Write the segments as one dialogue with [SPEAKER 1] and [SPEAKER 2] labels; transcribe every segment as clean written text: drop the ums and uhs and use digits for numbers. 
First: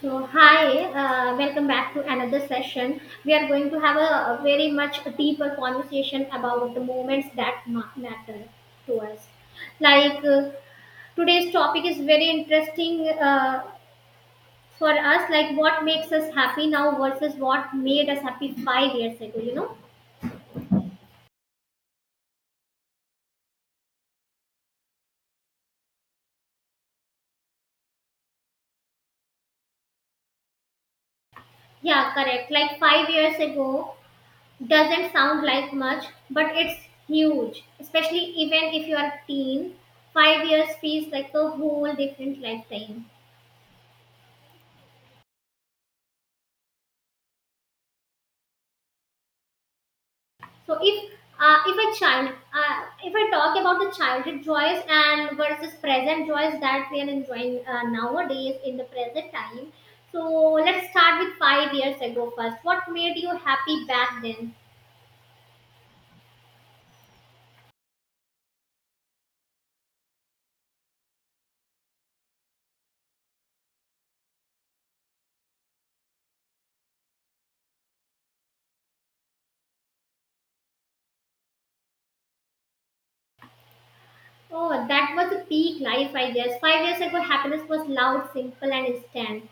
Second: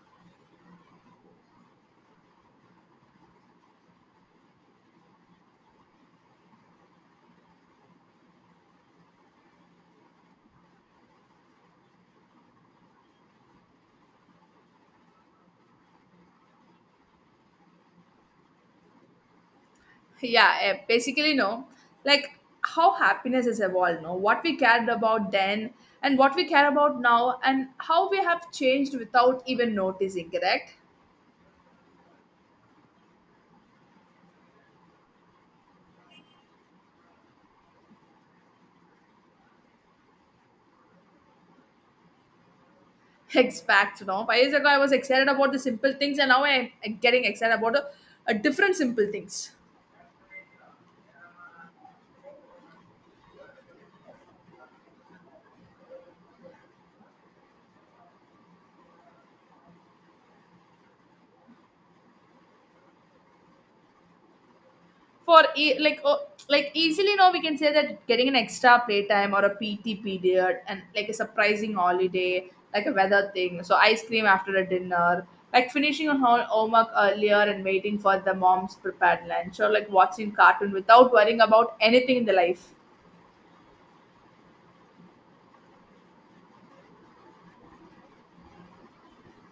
[SPEAKER 1] So, hi, welcome back to another session. We are going to have a very much deeper conversation about the moments that matter to us. Like today's topic is very interesting for us, like what makes us happy now versus what made us happy 5 years ago, you know?
[SPEAKER 2] Yeah, basically, no, like how happiness has evolved, no, what we cared about then and what we care about now, and how we have changed without even noticing, correct?
[SPEAKER 1] Yeah, correct. Like 5 years ago, doesn't sound like much, but it's huge, especially even if you are teen. 5 years feels like a whole different lifetime.
[SPEAKER 2] Ex fact, you know, 5 years ago I was excited about the simple things, and now I'm getting excited about a different simple things.
[SPEAKER 1] So if a if I talk about the childhood joys and versus present joys that we are enjoying nowadays in the present time, so let's start with 5 years ago first. What made you happy back then?
[SPEAKER 2] Like, oh, like easily now we can say that getting an extra playtime or a P T period, and like a surprising holiday, like a weather thing, so ice cream after a dinner, like finishing on homework earlier and waiting for the mom's prepared lunch, or like watching cartoon without worrying about anything in the life.
[SPEAKER 1] Oh, that was a peak life, I guess. 5 years ago, happiness was loud, simple, and instant.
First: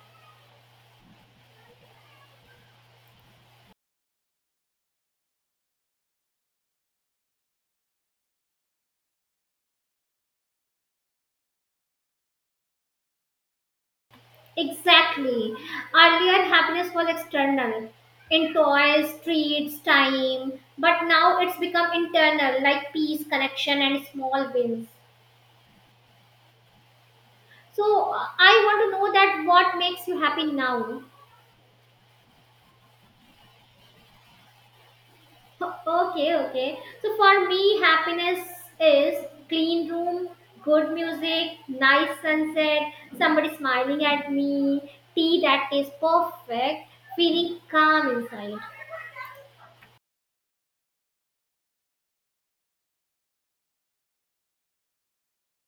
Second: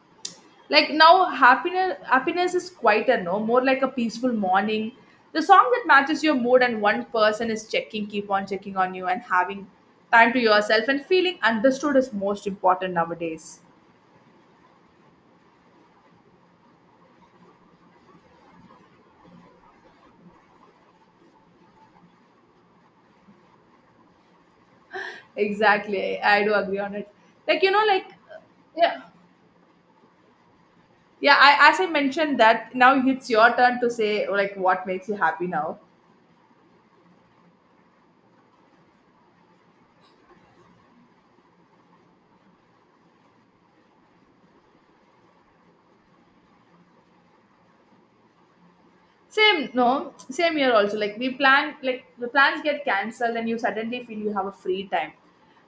[SPEAKER 2] Like now happiness is quieter, no, more like a peaceful morning, the song that matches your mood, and one person is checking on you, and having time to yourself and feeling understood is most important nowadays.
[SPEAKER 1] Exactly. Earlier, happiness was external, in toys, treats, time, but now it's become internal, like peace, connection, and small wins.
[SPEAKER 2] Exactly, I do agree on it. Like, you know, like
[SPEAKER 1] So, I want to
[SPEAKER 2] yeah,
[SPEAKER 1] know that what makes you happy now?
[SPEAKER 2] yeah, as I mentioned, that now it's your turn to say like what makes you happy now.
[SPEAKER 1] Okay, okay. So, for me, happiness is clean room, good music, nice sunset, somebody smiling at me, tea that tastes perfect, feeling calm inside.
[SPEAKER 2] Same, no, same year also. Like we plan, like the plans get cancelled, and you suddenly feel you have a free time,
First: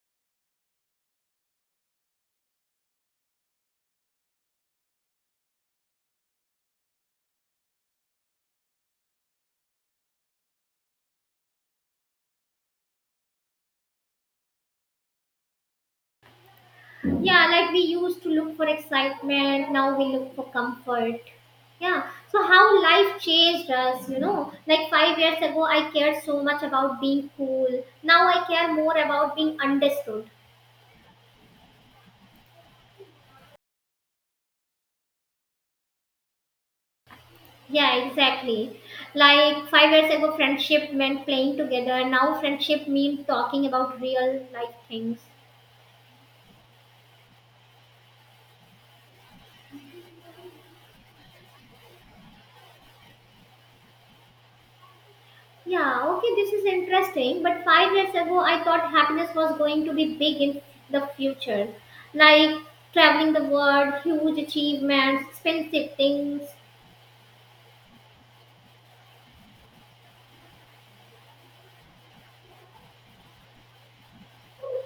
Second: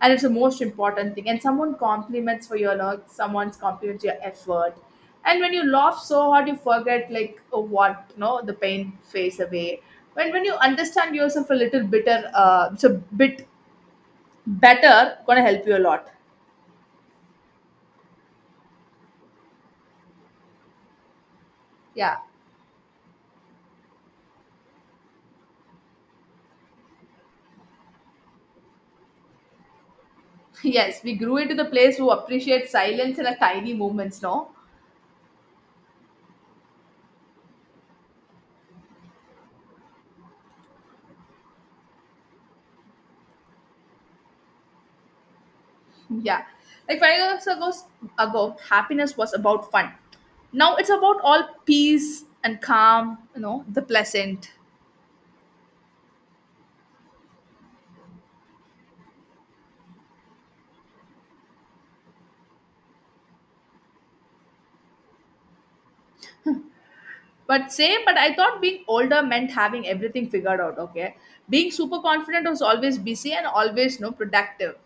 [SPEAKER 2] and it's the most important thing. And someone compliments for your work, someone's compliments your effort, and when you laugh so hard, you forget like what, no, the pain fades away. When you understand yourself a little bitter, it's a bit better, gonna help you a lot.
[SPEAKER 1] Yeah, like we used to look for excitement, now we look for comfort. Yeah,
[SPEAKER 2] Yeah.
[SPEAKER 1] so how life changed us, you know, like 5 years ago I cared so much about being cool, now I care more about being understood.
[SPEAKER 2] Yes, we grew into the place who appreciate silence and a tiny moments, no.
[SPEAKER 1] Yeah, exactly. Like 5 years ago friendship meant playing together, now friendship means talking about real life things.
[SPEAKER 2] Yeah. Like 5 years ago, ago, happiness was about fun. Now it's about all peace and calm, you know, the pleasant.
[SPEAKER 1] Yeah, okay, this is interesting. But 5 years ago, I thought happiness was going to be big in the future, like traveling the world, huge achievements, expensive things.
[SPEAKER 2] But same, but I thought being older meant having everything figured out, okay? Being super confident was always busy and always, no, productive.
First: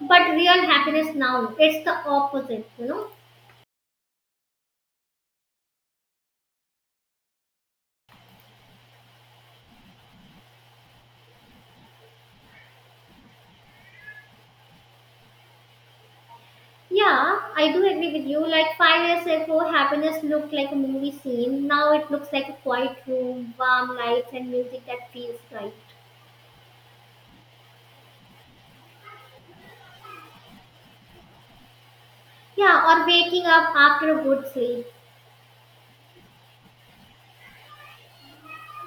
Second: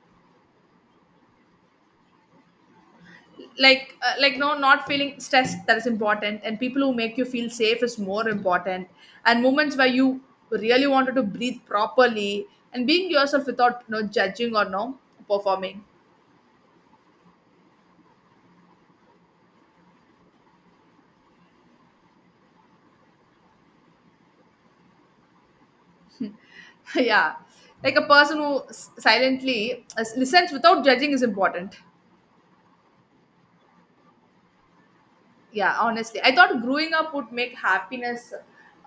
[SPEAKER 1] But real happiness now, it's the opposite, you know.
[SPEAKER 2] Like, like, no, not feeling stressed, that is important. And people who make you feel safe is more important. And moments where you really wanted to breathe properly and being yourself without, no, judging or no, performing.
[SPEAKER 1] Yeah, I do agree with you. Like 5 years ago, happiness looked like a movie scene. Now it looks like a quiet room, warm lights, and music that feels right.
[SPEAKER 2] Yeah, like a person who silently listens without judging is important.
[SPEAKER 1] Yeah, or waking up after a good sleep.
[SPEAKER 2] Yeah, honestly, I thought growing up would make happiness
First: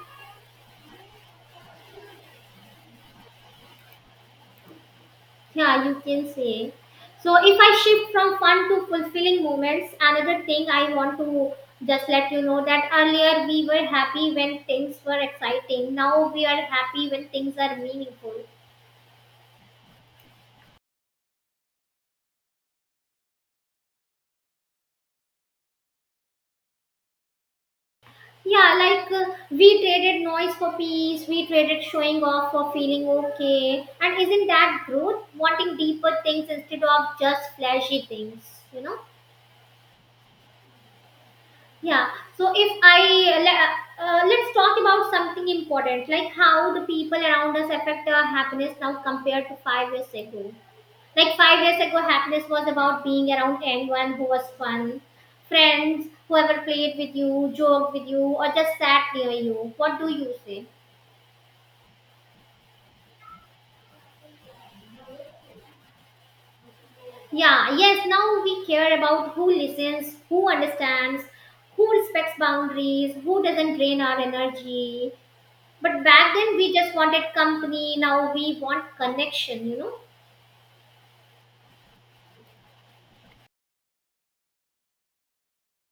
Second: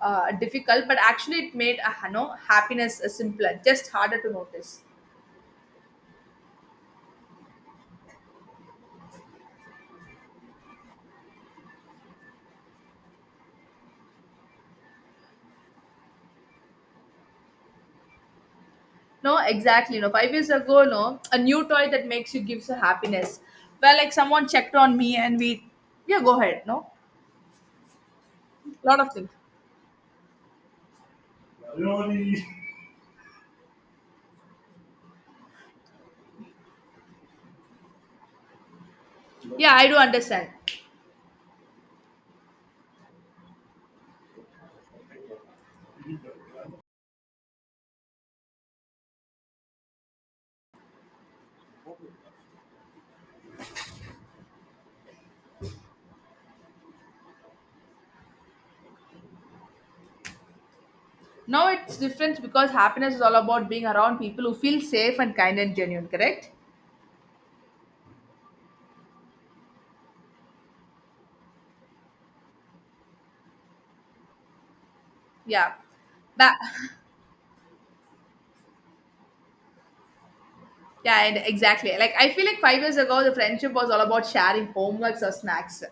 [SPEAKER 2] difficult, but actually it made, you know, happiness simpler, just harder to notice.
[SPEAKER 1] Yeah, you can say. So if I shift from fun to fulfilling moments, another thing I want to just let you know that earlier we were happy when things were exciting. Now we are happy when things are meaningful.
[SPEAKER 2] No, exactly, no, 5 years ago, no, a new toy that makes you gives a happiness, well, like someone checked on me, and we, yeah, go ahead, no.
[SPEAKER 1] Yeah,
[SPEAKER 2] Lot
[SPEAKER 1] like
[SPEAKER 2] of things.
[SPEAKER 1] we traded noise for peace, we traded showing off for feeling okay. And isn't that growth? Wanting deeper things instead of just flashy things, you know?
[SPEAKER 2] Yeah, I do understand.
[SPEAKER 1] Yeah. So if let's talk about something important, like how the people around us affect our happiness now compared to 5 years ago. Like 5 years ago, happiness was about being around anyone who was fun, friends, whoever played with you, joked with you, or just sat near you. What do you say?
[SPEAKER 2] Now it's different because happiness is all about being around people who feel safe and kind and genuine, correct?
[SPEAKER 1] Yeah. Yes. Now we care about who listens, who understands, who respects boundaries, who doesn't drain our energy.
[SPEAKER 2] Yeah.
[SPEAKER 1] But back then
[SPEAKER 2] Ba-
[SPEAKER 1] we just wanted company. Now we want connection. You know.
[SPEAKER 2] yeah, and exactly. Like I feel like 5 years ago, the friendship was all about sharing homeworks or snacks.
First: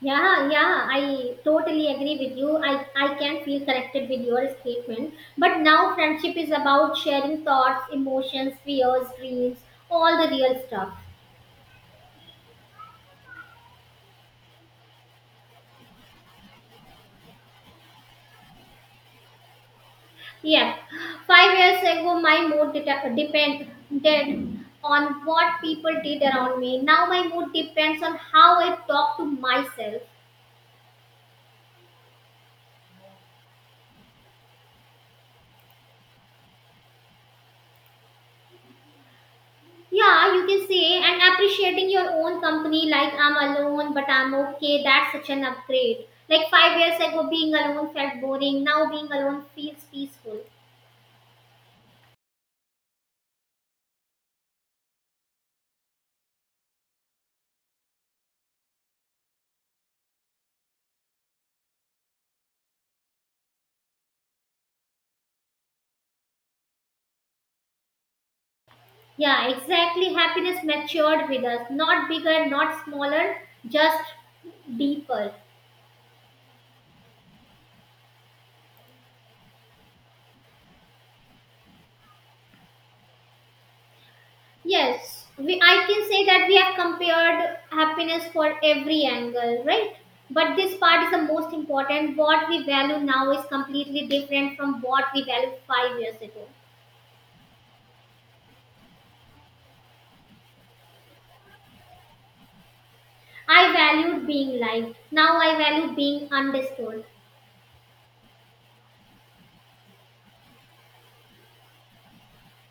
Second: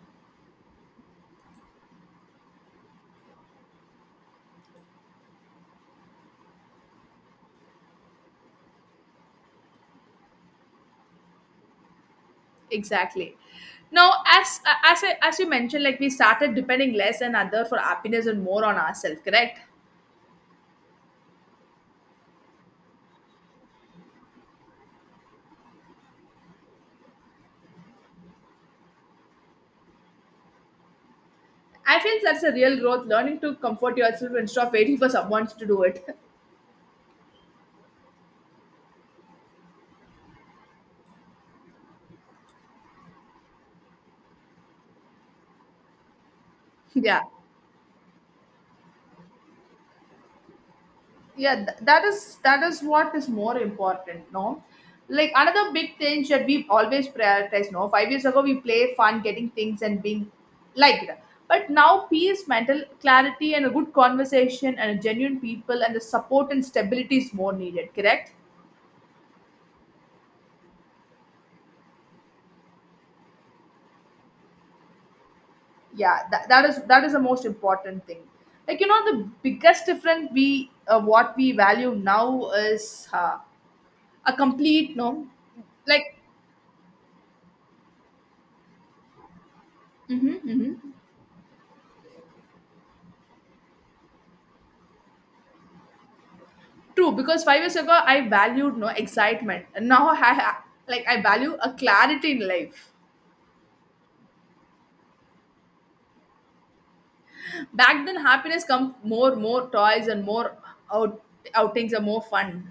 [SPEAKER 1] Yeah, yeah, I totally agree with you. I can feel connected with your statement. But now friendship is about sharing thoughts, emotions, fears, dreams, all the real stuff.
[SPEAKER 2] Exactly. Now, as you mentioned, like we started depending less on other for happiness and more on ourselves, correct?
[SPEAKER 1] Yeah, 5 years ago, my mood depended on what people did around me. Now, my mood depends on how I talk to myself.
[SPEAKER 2] I feel that's a real growth, learning to comfort yourself instead of waiting for someone to do it.
[SPEAKER 1] Yeah, you can say, and appreciating your own company, like I'm alone, but I'm okay. That's such an upgrade. Like 5 years
[SPEAKER 2] Yeah.
[SPEAKER 1] ago, being alone felt boring. Now being alone feels peaceful.
[SPEAKER 2] Yeah, that is, that is what is more important, no, like another big thing that we always prioritize, no, 5 years ago we play fun, getting things and being liked, but now peace, mental clarity, and a good conversation, and a genuine people, and the support and stability is more needed, correct?
[SPEAKER 1] Yeah, exactly. Happiness matured with us, not bigger, not smaller, just deeper.
[SPEAKER 2] Yeah, that is, that is the most important thing. Like, you know, the biggest difference, we, what we value now is, a complete,
[SPEAKER 1] Yes,
[SPEAKER 2] no,
[SPEAKER 1] I can
[SPEAKER 2] like.
[SPEAKER 1] say that we have compared happiness for every angle, right?
[SPEAKER 2] Mm-hmm,
[SPEAKER 1] But this
[SPEAKER 2] mm-hmm.
[SPEAKER 1] part is the most important. What we value now is completely different from what we valued 5 years ago.
[SPEAKER 2] True, because 5 years ago I valued, no, excitement, and now I like I value a clarity in life.
[SPEAKER 1] I valued being liked. Now I value being understood.
[SPEAKER 2] Back then, happiness comes more, more toys and more out- outings and more fun.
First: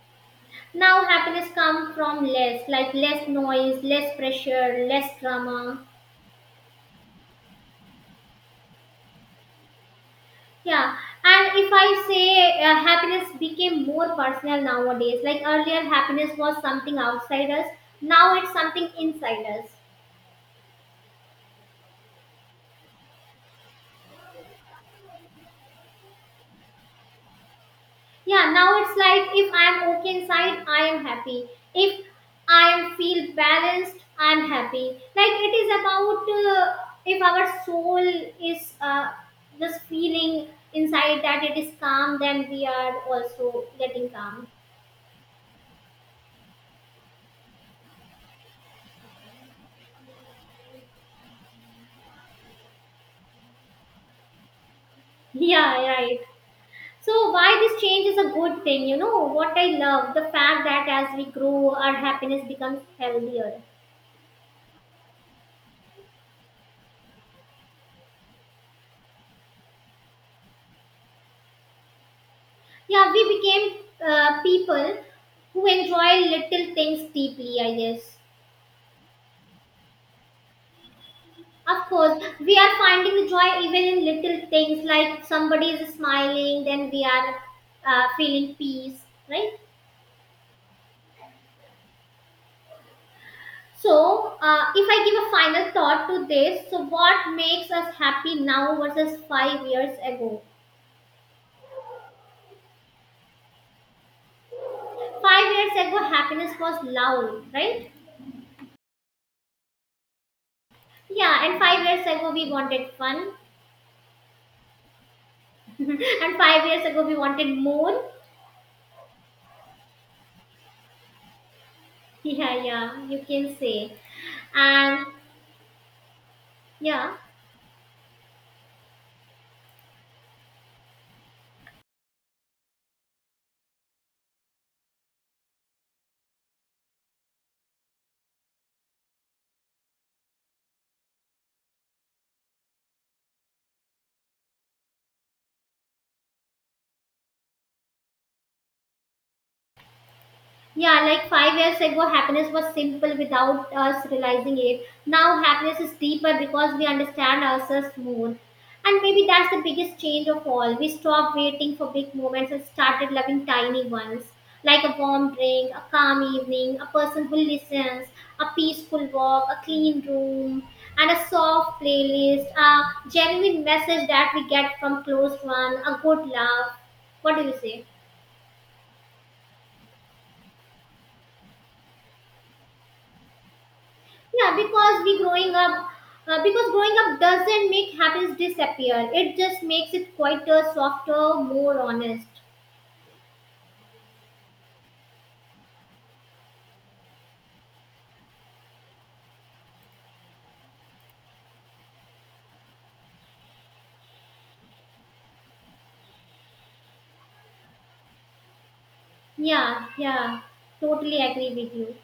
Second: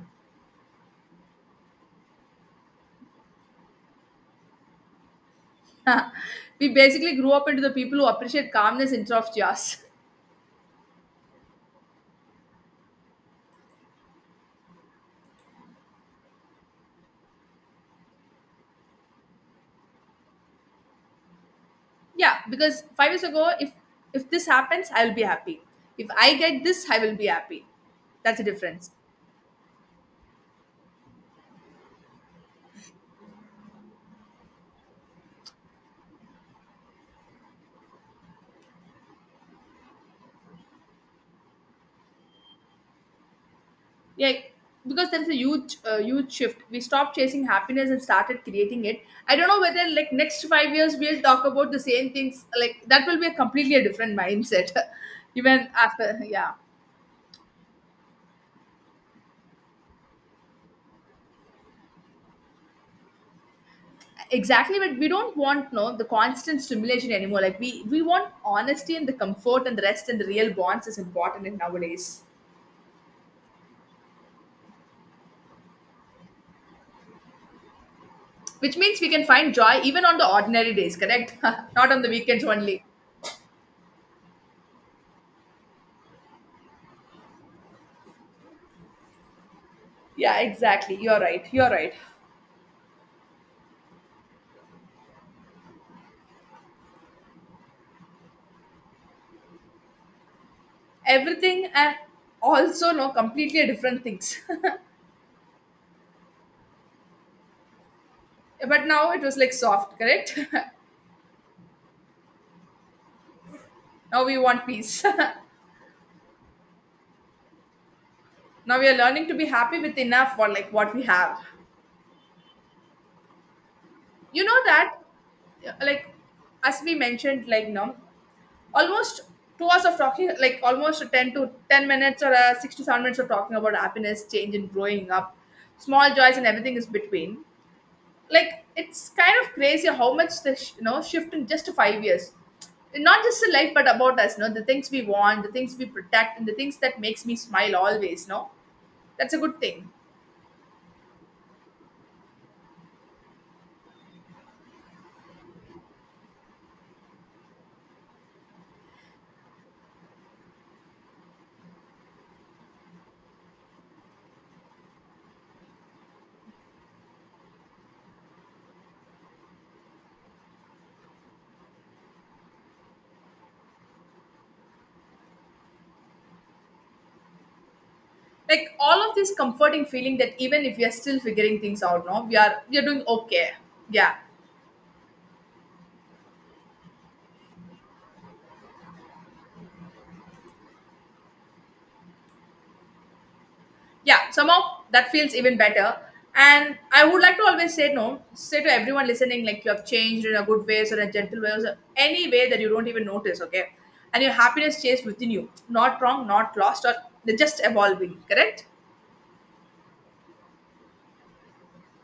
[SPEAKER 1] Now happiness comes from less, like less noise, less pressure, less drama.
[SPEAKER 2] We basically grew up into the people who appreciate calmness instead of chaos.
[SPEAKER 1] Yeah, and if I say happiness became more personal nowadays, like earlier happiness was something outside us, now it's something inside us.
[SPEAKER 2] Yeah, because 5 years ago, if this happens, I will be happy. If I get this, I will be happy. That's the
[SPEAKER 1] Yeah, now
[SPEAKER 2] difference.
[SPEAKER 1] it's like if I'm okay inside, I am happy. If I am feel balanced, I'm happy. Like it is about if our soul is just feeling inside that it is calm, then we are also getting
[SPEAKER 2] Yeah,
[SPEAKER 1] calm.
[SPEAKER 2] because there is a huge, huge shift. We stopped chasing happiness and started creating it. I don't know whether, like, next 5 years we'll talk about the same things, like that will be a completely a different mindset. Even
[SPEAKER 1] Yeah,
[SPEAKER 2] after,
[SPEAKER 1] right.
[SPEAKER 2] yeah.
[SPEAKER 1] So why this change is a good thing, you know? What I love the fact that as we grow our happiness becomes healthier.
[SPEAKER 2] Exactly, but we don't want, no, the constant stimulation anymore. Like we want honesty and the comfort and the rest, and the real bonds is important in nowadays.
[SPEAKER 1] Yeah, we became people who enjoy little things deeply, I guess.
[SPEAKER 2] Which means we can find joy even on the ordinary days, correct?
[SPEAKER 1] Of
[SPEAKER 2] Not on the
[SPEAKER 1] course,
[SPEAKER 2] weekends
[SPEAKER 1] we are
[SPEAKER 2] only.
[SPEAKER 1] finding the joy even in little things, like somebody is smiling, then we are feeling peace, right?
[SPEAKER 2] Yeah, exactly, you're right, you're right.
[SPEAKER 1] So, if I give a final thought to this, so what makes us happy now versus 5 years ago?
[SPEAKER 2] Everything, and also, no, completely different things.
[SPEAKER 1] 5 years ago, happiness was loud, right?
[SPEAKER 2] But now it was like soft, correct.
[SPEAKER 1] Yeah, and 5 years ago, we wanted fun,
[SPEAKER 2] Now we want peace.
[SPEAKER 1] and 5 years ago, we wanted more.
[SPEAKER 2] Now we are learning to be happy with enough, for like what we have.
[SPEAKER 1] Yeah, yeah, you can say.
[SPEAKER 2] You know that,
[SPEAKER 1] And
[SPEAKER 2] like, as we
[SPEAKER 1] yeah.
[SPEAKER 2] mentioned, like, no, almost 2 hours of talking, like almost 10 to 10 minutes or 6 to 7 minutes of talking about happiness change and growing up, small joys, and everything is between. Like it's kind of crazy how much the you know, shift in just 5 years, not just in life but about us, no, the things we want, the things we protect, and the things that makes me smile always, no, that's a good thing.
[SPEAKER 1] Yeah, like 5 years ago, happiness was simple without us realizing it. Now, happiness is deeper because we understand ourselves more. And maybe that's the biggest change of all. We stopped waiting for big moments and started loving tiny ones, like a warm drink, a calm evening, a person who listens, a peaceful walk, a clean room, and a soft playlist, a genuine message that we get from close one, a good laugh. What do you say?
[SPEAKER 2] Like all of this comforting feeling that even if we are still figuring things out, no, we are doing okay. Yeah.
[SPEAKER 1] Yeah, because we growing up, because growing up doesn't make happiness disappear. It just makes it quieter, softer, more honest.
[SPEAKER 2] Yeah, somehow that feels even better. And I would like to always say, no, say to everyone listening, like you have changed in a good ways or a gentle ways, or any way that you don't even notice, okay? And your happiness stays within you, not wrong, not lost, or they're just evolving, correct?
[SPEAKER 1] Yeah, yeah, totally agree with you.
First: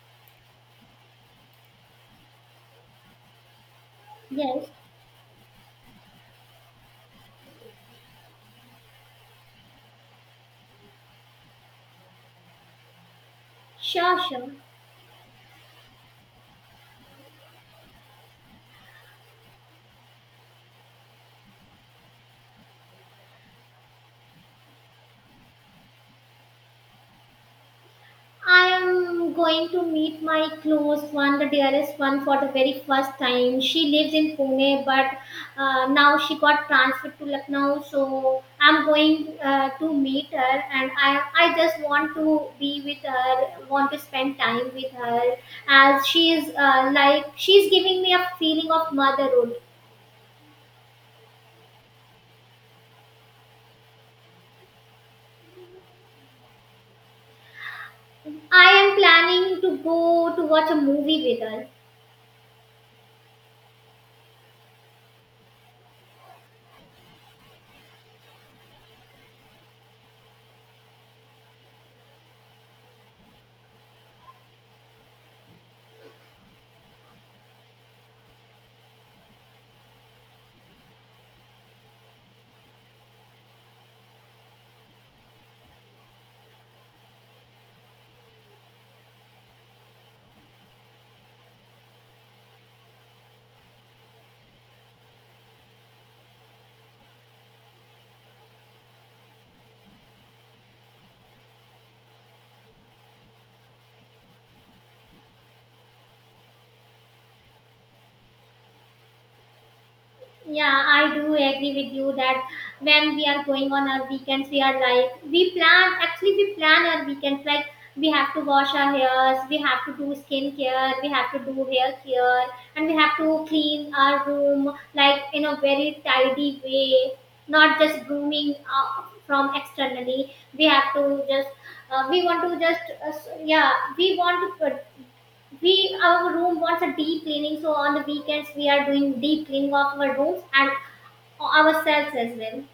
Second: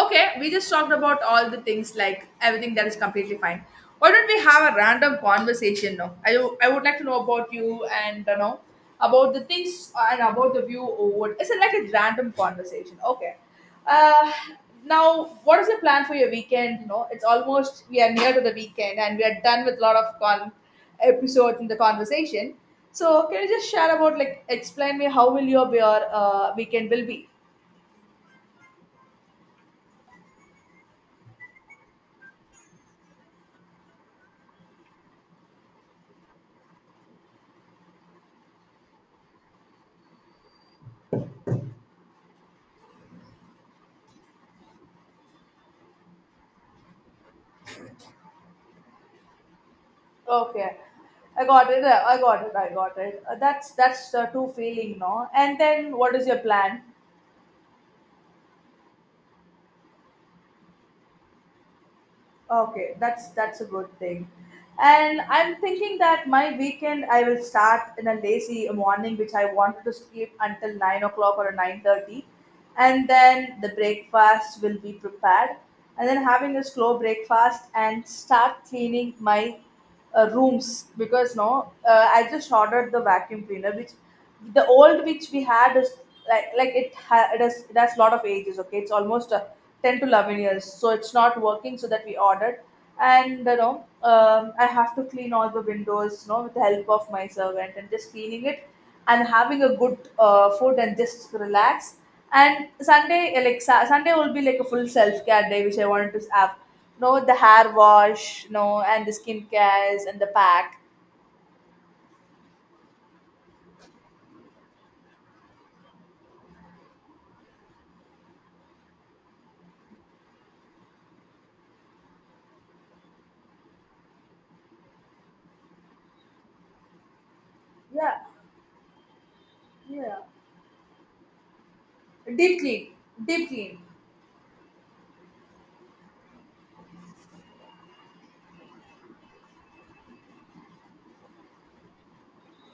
[SPEAKER 2] Okay, we just talked about all the things like everything that is completely fine. Why don't we
[SPEAKER 1] Yes,
[SPEAKER 2] have a random conversation now? I would like to know about you, and you know, about the things and about the view, or what, it's like a random conversation. Okay.
[SPEAKER 1] sure,
[SPEAKER 2] Uh,
[SPEAKER 1] sure.
[SPEAKER 2] Now, what is your plan for your weekend? You know, it's almost, we are near to the weekend and we are done with a lot of con episodes in the conversation. So can you just share about, like, explain me how will your weekend will be?
[SPEAKER 1] I am going to meet my close one, the dearest one, for the very first time. She lives in Pune, but now she got transferred to Lucknow. So I'm going to meet her, and I just want to be with her, want to spend time with her, as she is like she's giving me a feeling of motherhood.
[SPEAKER 2] Okay, I got it. I got it. I got it. That's the true feeling, no? And then what is your plan?
[SPEAKER 1] I am planning to go to watch a movie with her.
[SPEAKER 2] Okay, that's a good thing. And I'm thinking that my weekend I will start in a lazy morning, which I wanted to sleep until 9 o'clock or 9:30, and then the breakfast will be prepared, and then having a slow breakfast and start cleaning my rooms, because, no, I just ordered the vacuum cleaner, which the old which we had is like, it has, it has lot of ages, okay? It's almost 10 to 11 years, so it's not working, so that we ordered. And, you know, I have to clean all the windows, you know, with the help of my servant, and just cleaning it and having a good food, and just relax. And Sunday, like Sunday will be like a full self-care day, which I wanted to have, no, the hair wash, no, and the skin cares and the pack.
[SPEAKER 1] Yeah, I do agree with you that when we are going on our weekends, we are like, we plan, actually, we plan our weekends. Like, we have to wash our hairs, we have to do skincare, we have to do hair care, and we have to clean our room like in a very tidy way, not just
[SPEAKER 2] Yeah,
[SPEAKER 1] grooming from
[SPEAKER 2] yeah.
[SPEAKER 1] externally. We have to just, we want
[SPEAKER 2] Deep
[SPEAKER 1] to just,
[SPEAKER 2] clean,
[SPEAKER 1] s-
[SPEAKER 2] deep
[SPEAKER 1] yeah,
[SPEAKER 2] clean.
[SPEAKER 1] we want to put we Our room wants a deep cleaning, so on the weekends we are doing deep cleaning of our rooms and ourselves as well.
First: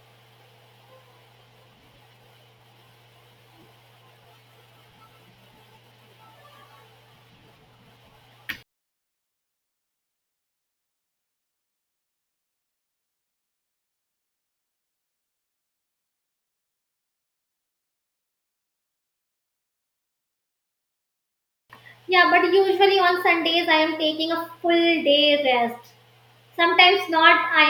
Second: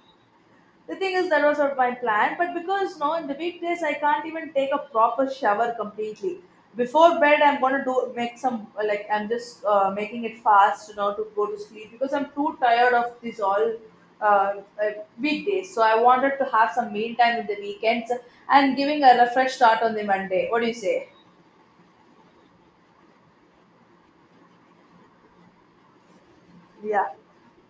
[SPEAKER 2] The thing is, that was not my plan, but because, no, in the weekdays I can't even take a proper shower completely. Before bed, I'm gonna do make some, like, I'm just making it fast, you know, to go to sleep, because I'm too tired of this all, uh, uh, weekdays. So I wanted to have some meal time in the weekends and giving a refresh start on the Monday. What do you say?
[SPEAKER 1] Yeah, but usually on Sundays I am taking a full day rest.
[SPEAKER 2] Yeah.
[SPEAKER 1] sometimes not i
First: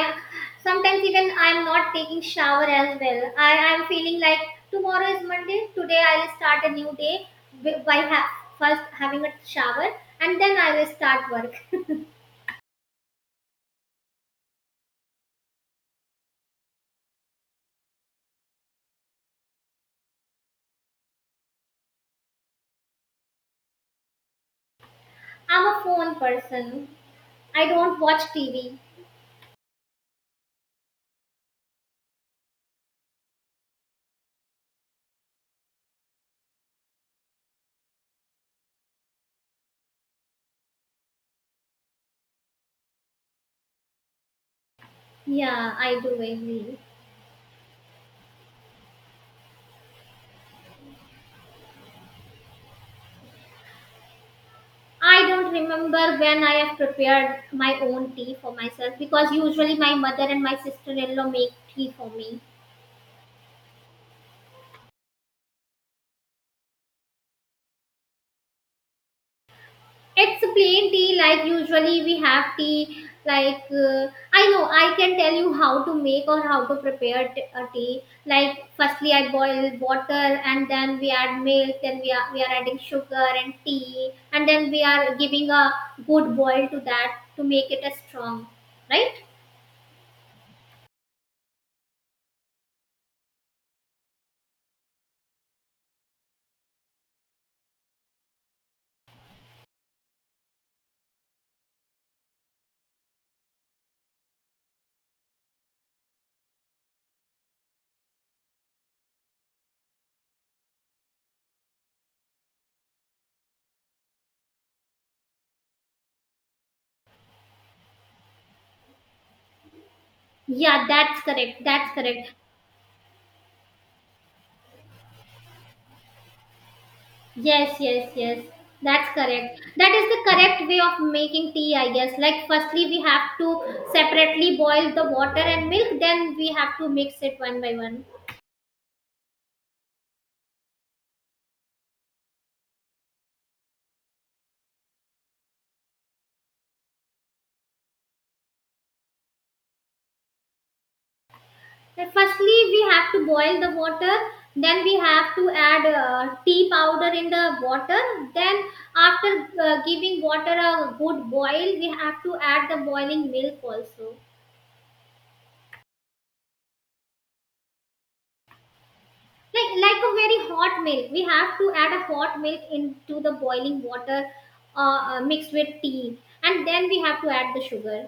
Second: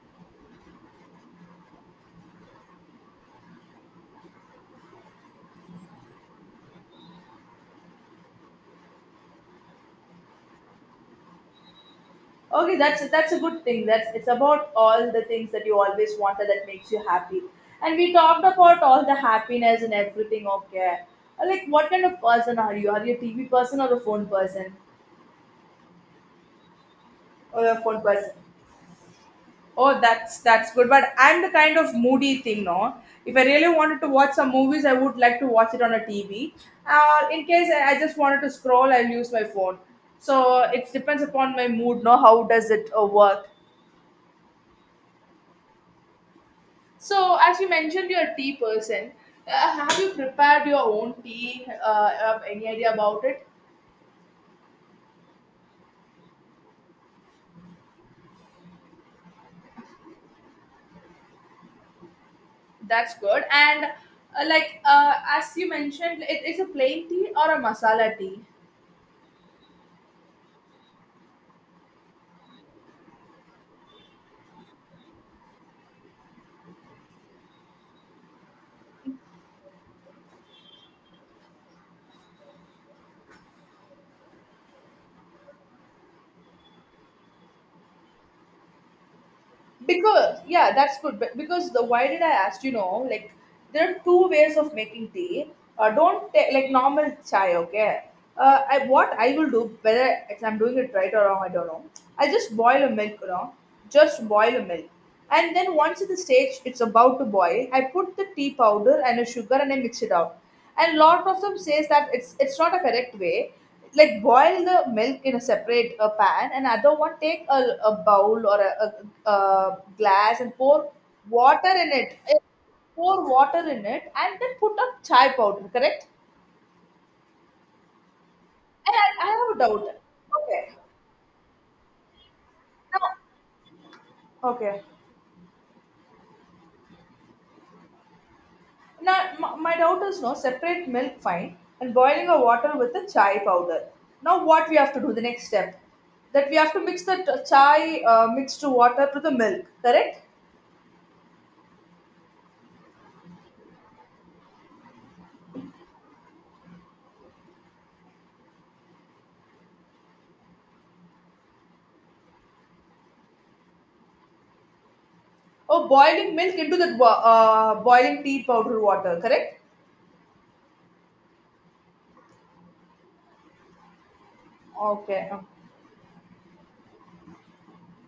[SPEAKER 1] Sometimes even I am not taking shower as well. I am feeling like tomorrow is Monday, today I will start a new day, by first having a shower, and then I will start work.
[SPEAKER 2] Okay, that's a good thing. That's, it's about all the things that you always wanted that makes you happy. And we talked about all the happiness and everything. Okay, like what kind of person are you? Are you a TV person or a phone person?
[SPEAKER 1] I'm a phone person.
[SPEAKER 2] Or
[SPEAKER 1] I
[SPEAKER 2] a
[SPEAKER 1] don't
[SPEAKER 2] phone
[SPEAKER 1] watch
[SPEAKER 2] person?
[SPEAKER 1] TV.
[SPEAKER 2] Oh, that's good. But I'm the kind of moody thing, no. If I really wanted to watch some movies, I would like to watch it on a TV. In case I just wanted to scroll, I'll use my phone. So it depends upon my mood, no. How does it work?
[SPEAKER 1] Yeah, I do agree.
[SPEAKER 2] So, as you mentioned, you're a tea person. Uh, have you prepared your own tea? Have any idea about it?
[SPEAKER 1] I don't remember when I have prepared my own tea for myself, because usually my mother and my sister in law make tea for me.
[SPEAKER 2] That's good. And like, as you mentioned, it's a plain tea or a masala tea.
[SPEAKER 1] It's a plain tea, like usually we have tea. Like, I know I can tell you how to make or how to prepare a tea. Like, firstly, I boil water and then we add milk, then we are adding sugar and tea, and then we are giving a good boil to that to make it a strong, right?
[SPEAKER 2] Because yeah that's good, but because the why did I ask, you know? Like, there are two ways of making tea. Don't take like normal chai, okay. What I will do, whether if I'm doing it right or wrong I don't know, I just boil a milk, you know. Just boil a milk, and then once at the stage it's about to boil I put the tea powder and a sugar and I mix it out. And lot of them says that it's not a correct way. Like, boil the milk in a separate pan, and other one take a bowl, or a glass, and
[SPEAKER 1] Yeah,
[SPEAKER 2] pour
[SPEAKER 1] that's correct.
[SPEAKER 2] water in
[SPEAKER 1] That's
[SPEAKER 2] it.
[SPEAKER 1] correct.
[SPEAKER 2] Pour water in it, and then put up chai powder, correct?
[SPEAKER 1] Yes, yes, yes.
[SPEAKER 2] And
[SPEAKER 1] That's
[SPEAKER 2] I have a
[SPEAKER 1] correct.
[SPEAKER 2] doubt.
[SPEAKER 1] That is the correct
[SPEAKER 2] Okay,
[SPEAKER 1] way of making tea, I guess. Like, firstly, we
[SPEAKER 2] now,
[SPEAKER 1] have to separately
[SPEAKER 2] okay,
[SPEAKER 1] boil the water and milk, then we have to mix it one by one.
[SPEAKER 2] now my doubt is, no, separate milk, fine, and boiling a water with the chai powder. Now what we have to do the next step? That we have to mix the chai mixed water to the milk, correct?
[SPEAKER 1] And firstly, we have to boil the water, then we have to add tea powder in the water. Then, after giving water a good boil, we have to add the boiling milk also.
[SPEAKER 2] Oh, boiling milk into the boiling tea powder water, correct?
[SPEAKER 1] Like a very hot milk, we have to add a hot milk into the boiling water,
[SPEAKER 2] Okay, o-
[SPEAKER 1] mixed with tea, and then we have to add the sugar.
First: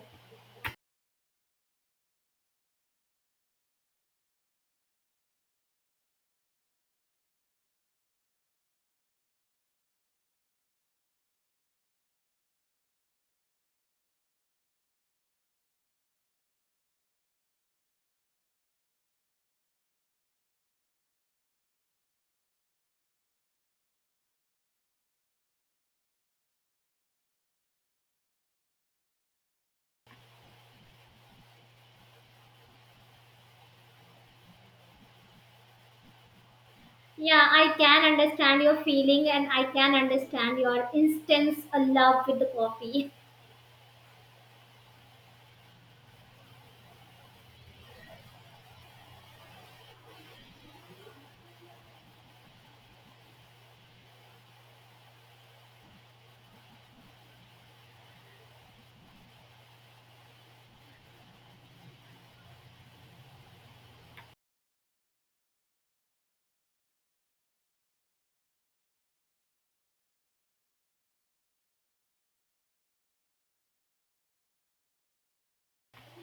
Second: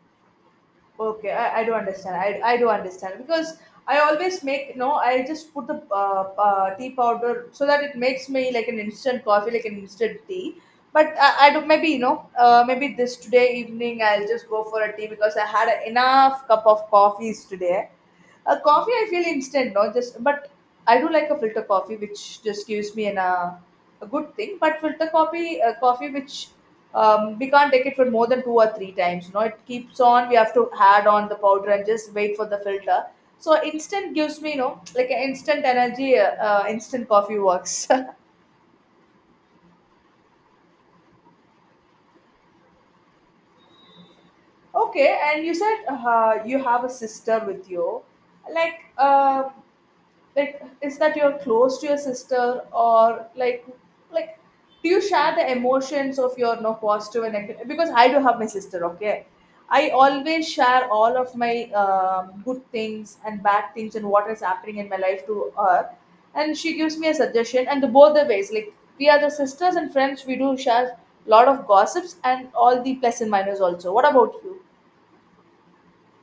[SPEAKER 2] okay, I do understand. I do understand, because I always make, no, I just put the tea powder so that it makes me like an instant coffee, like an instant tea. But I do, maybe you know, maybe this today evening I'll just go for a tea because I had enough cup of coffees today. A coffee, I feel instant, no, just. But I do like a filter coffee, which just gives me an a good thing. But filter coffee, coffee which we can't take it for more than two or three times. You know, it keeps on. We have to add on the powder and just wait for the filter. So instant gives me, you know, like an instant energy. Instant coffee
[SPEAKER 1] Yeah, I
[SPEAKER 2] works.
[SPEAKER 1] can understand your feeling, and I can understand your instance a love with the coffee.
[SPEAKER 2] Okay, and you said you have a sister with you, like. Like, is that you're close to your sister, or like, do you share the emotions of your, no, positive and negative? Because I do have my sister, okay. I always share all of my good things and bad things and what is happening in my life to her, and she gives me a suggestion and the both the ways. Like, we are the sisters and friends, we do share a lot of gossips and all the plus and minus also. What about you?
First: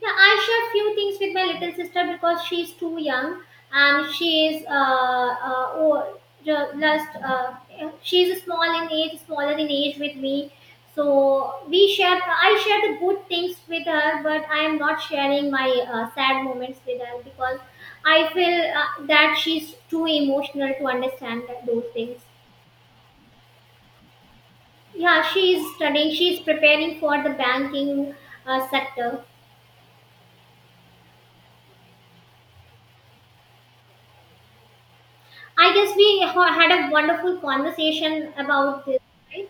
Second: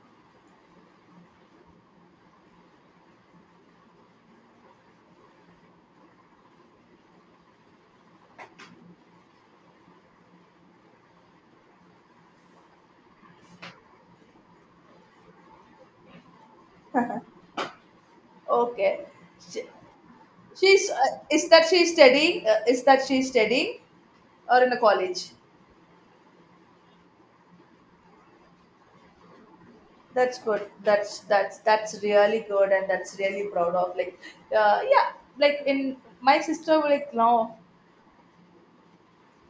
[SPEAKER 1] Yeah, I share few things with my little sister because she's too young, and she is oh, ju- just she's small in age, smaller in age with me. So we share. I share the good things with her, but I am not sharing my sad moments with her, because I feel
[SPEAKER 2] Okay,
[SPEAKER 1] that
[SPEAKER 2] she,
[SPEAKER 1] she's too emotional to
[SPEAKER 2] she's
[SPEAKER 1] understand
[SPEAKER 2] is
[SPEAKER 1] that,
[SPEAKER 2] that
[SPEAKER 1] those
[SPEAKER 2] she's
[SPEAKER 1] things.
[SPEAKER 2] studying, is that she's studying or in a
[SPEAKER 1] Yeah,
[SPEAKER 2] college?
[SPEAKER 1] she is studying. She is preparing for the banking sector.
[SPEAKER 2] That's good, that's, that's really good, and that's really proud of. Like, yeah, like
[SPEAKER 1] I guess
[SPEAKER 2] in
[SPEAKER 1] we
[SPEAKER 2] my
[SPEAKER 1] had
[SPEAKER 2] sister,
[SPEAKER 1] a
[SPEAKER 2] like,
[SPEAKER 1] wonderful
[SPEAKER 2] now,
[SPEAKER 1] conversation about this, right?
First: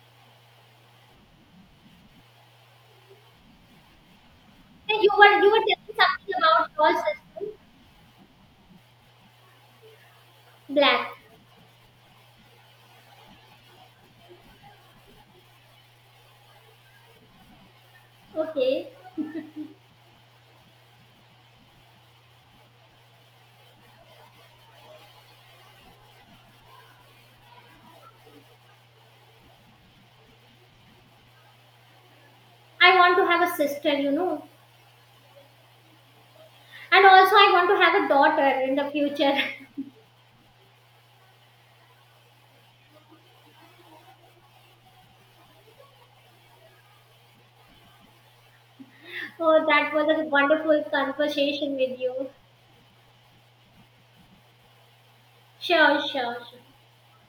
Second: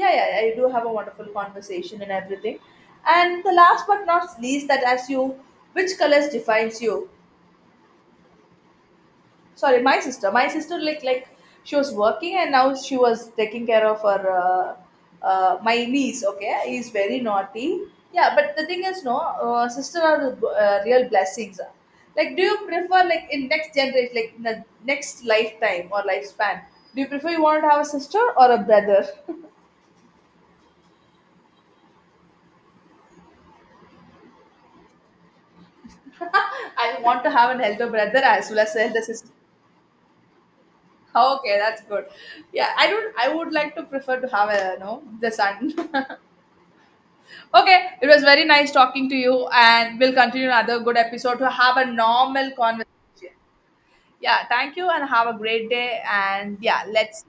[SPEAKER 2] yeah, I do have a wonderful conversation and everything. And the last but not least, that
[SPEAKER 1] And
[SPEAKER 2] as you,
[SPEAKER 1] you were
[SPEAKER 2] which
[SPEAKER 1] telling
[SPEAKER 2] colors
[SPEAKER 1] something about
[SPEAKER 2] defines
[SPEAKER 1] your
[SPEAKER 2] you?
[SPEAKER 1] sister,
[SPEAKER 2] Sorry, my sister, my sister, like
[SPEAKER 1] black.
[SPEAKER 2] like she was working and now she was taking care of her my niece, okay, he's very naughty. Yeah, but the thing
[SPEAKER 1] Okay,
[SPEAKER 2] is, no, sister are the real blessings. Like, do you prefer, like, in next generation, like in the next lifetime or lifespan, do you prefer, you want to have a sister or a brother?
[SPEAKER 1] I want to have a sister, you know,
[SPEAKER 2] I
[SPEAKER 1] and
[SPEAKER 2] want to
[SPEAKER 1] also
[SPEAKER 2] have
[SPEAKER 1] I
[SPEAKER 2] an
[SPEAKER 1] want to
[SPEAKER 2] elder
[SPEAKER 1] have a
[SPEAKER 2] brother as well
[SPEAKER 1] daughter
[SPEAKER 2] as
[SPEAKER 1] in
[SPEAKER 2] an
[SPEAKER 1] the
[SPEAKER 2] elder sister.
[SPEAKER 1] future.
[SPEAKER 2] Okay, that's good. Yeah, I don't. I would like to prefer to have a, no, the son. Okay, it was very nice talking to you,
[SPEAKER 1] Oh, that
[SPEAKER 2] and
[SPEAKER 1] was
[SPEAKER 2] we'll
[SPEAKER 1] a
[SPEAKER 2] continue another
[SPEAKER 1] wonderful
[SPEAKER 2] good episode to
[SPEAKER 1] conversation
[SPEAKER 2] have a
[SPEAKER 1] with you.
[SPEAKER 2] normal conversation. Yeah, thank you, and have a great
[SPEAKER 1] Sure,
[SPEAKER 2] day.
[SPEAKER 1] sure,
[SPEAKER 2] And
[SPEAKER 1] sure.
[SPEAKER 2] yeah, let's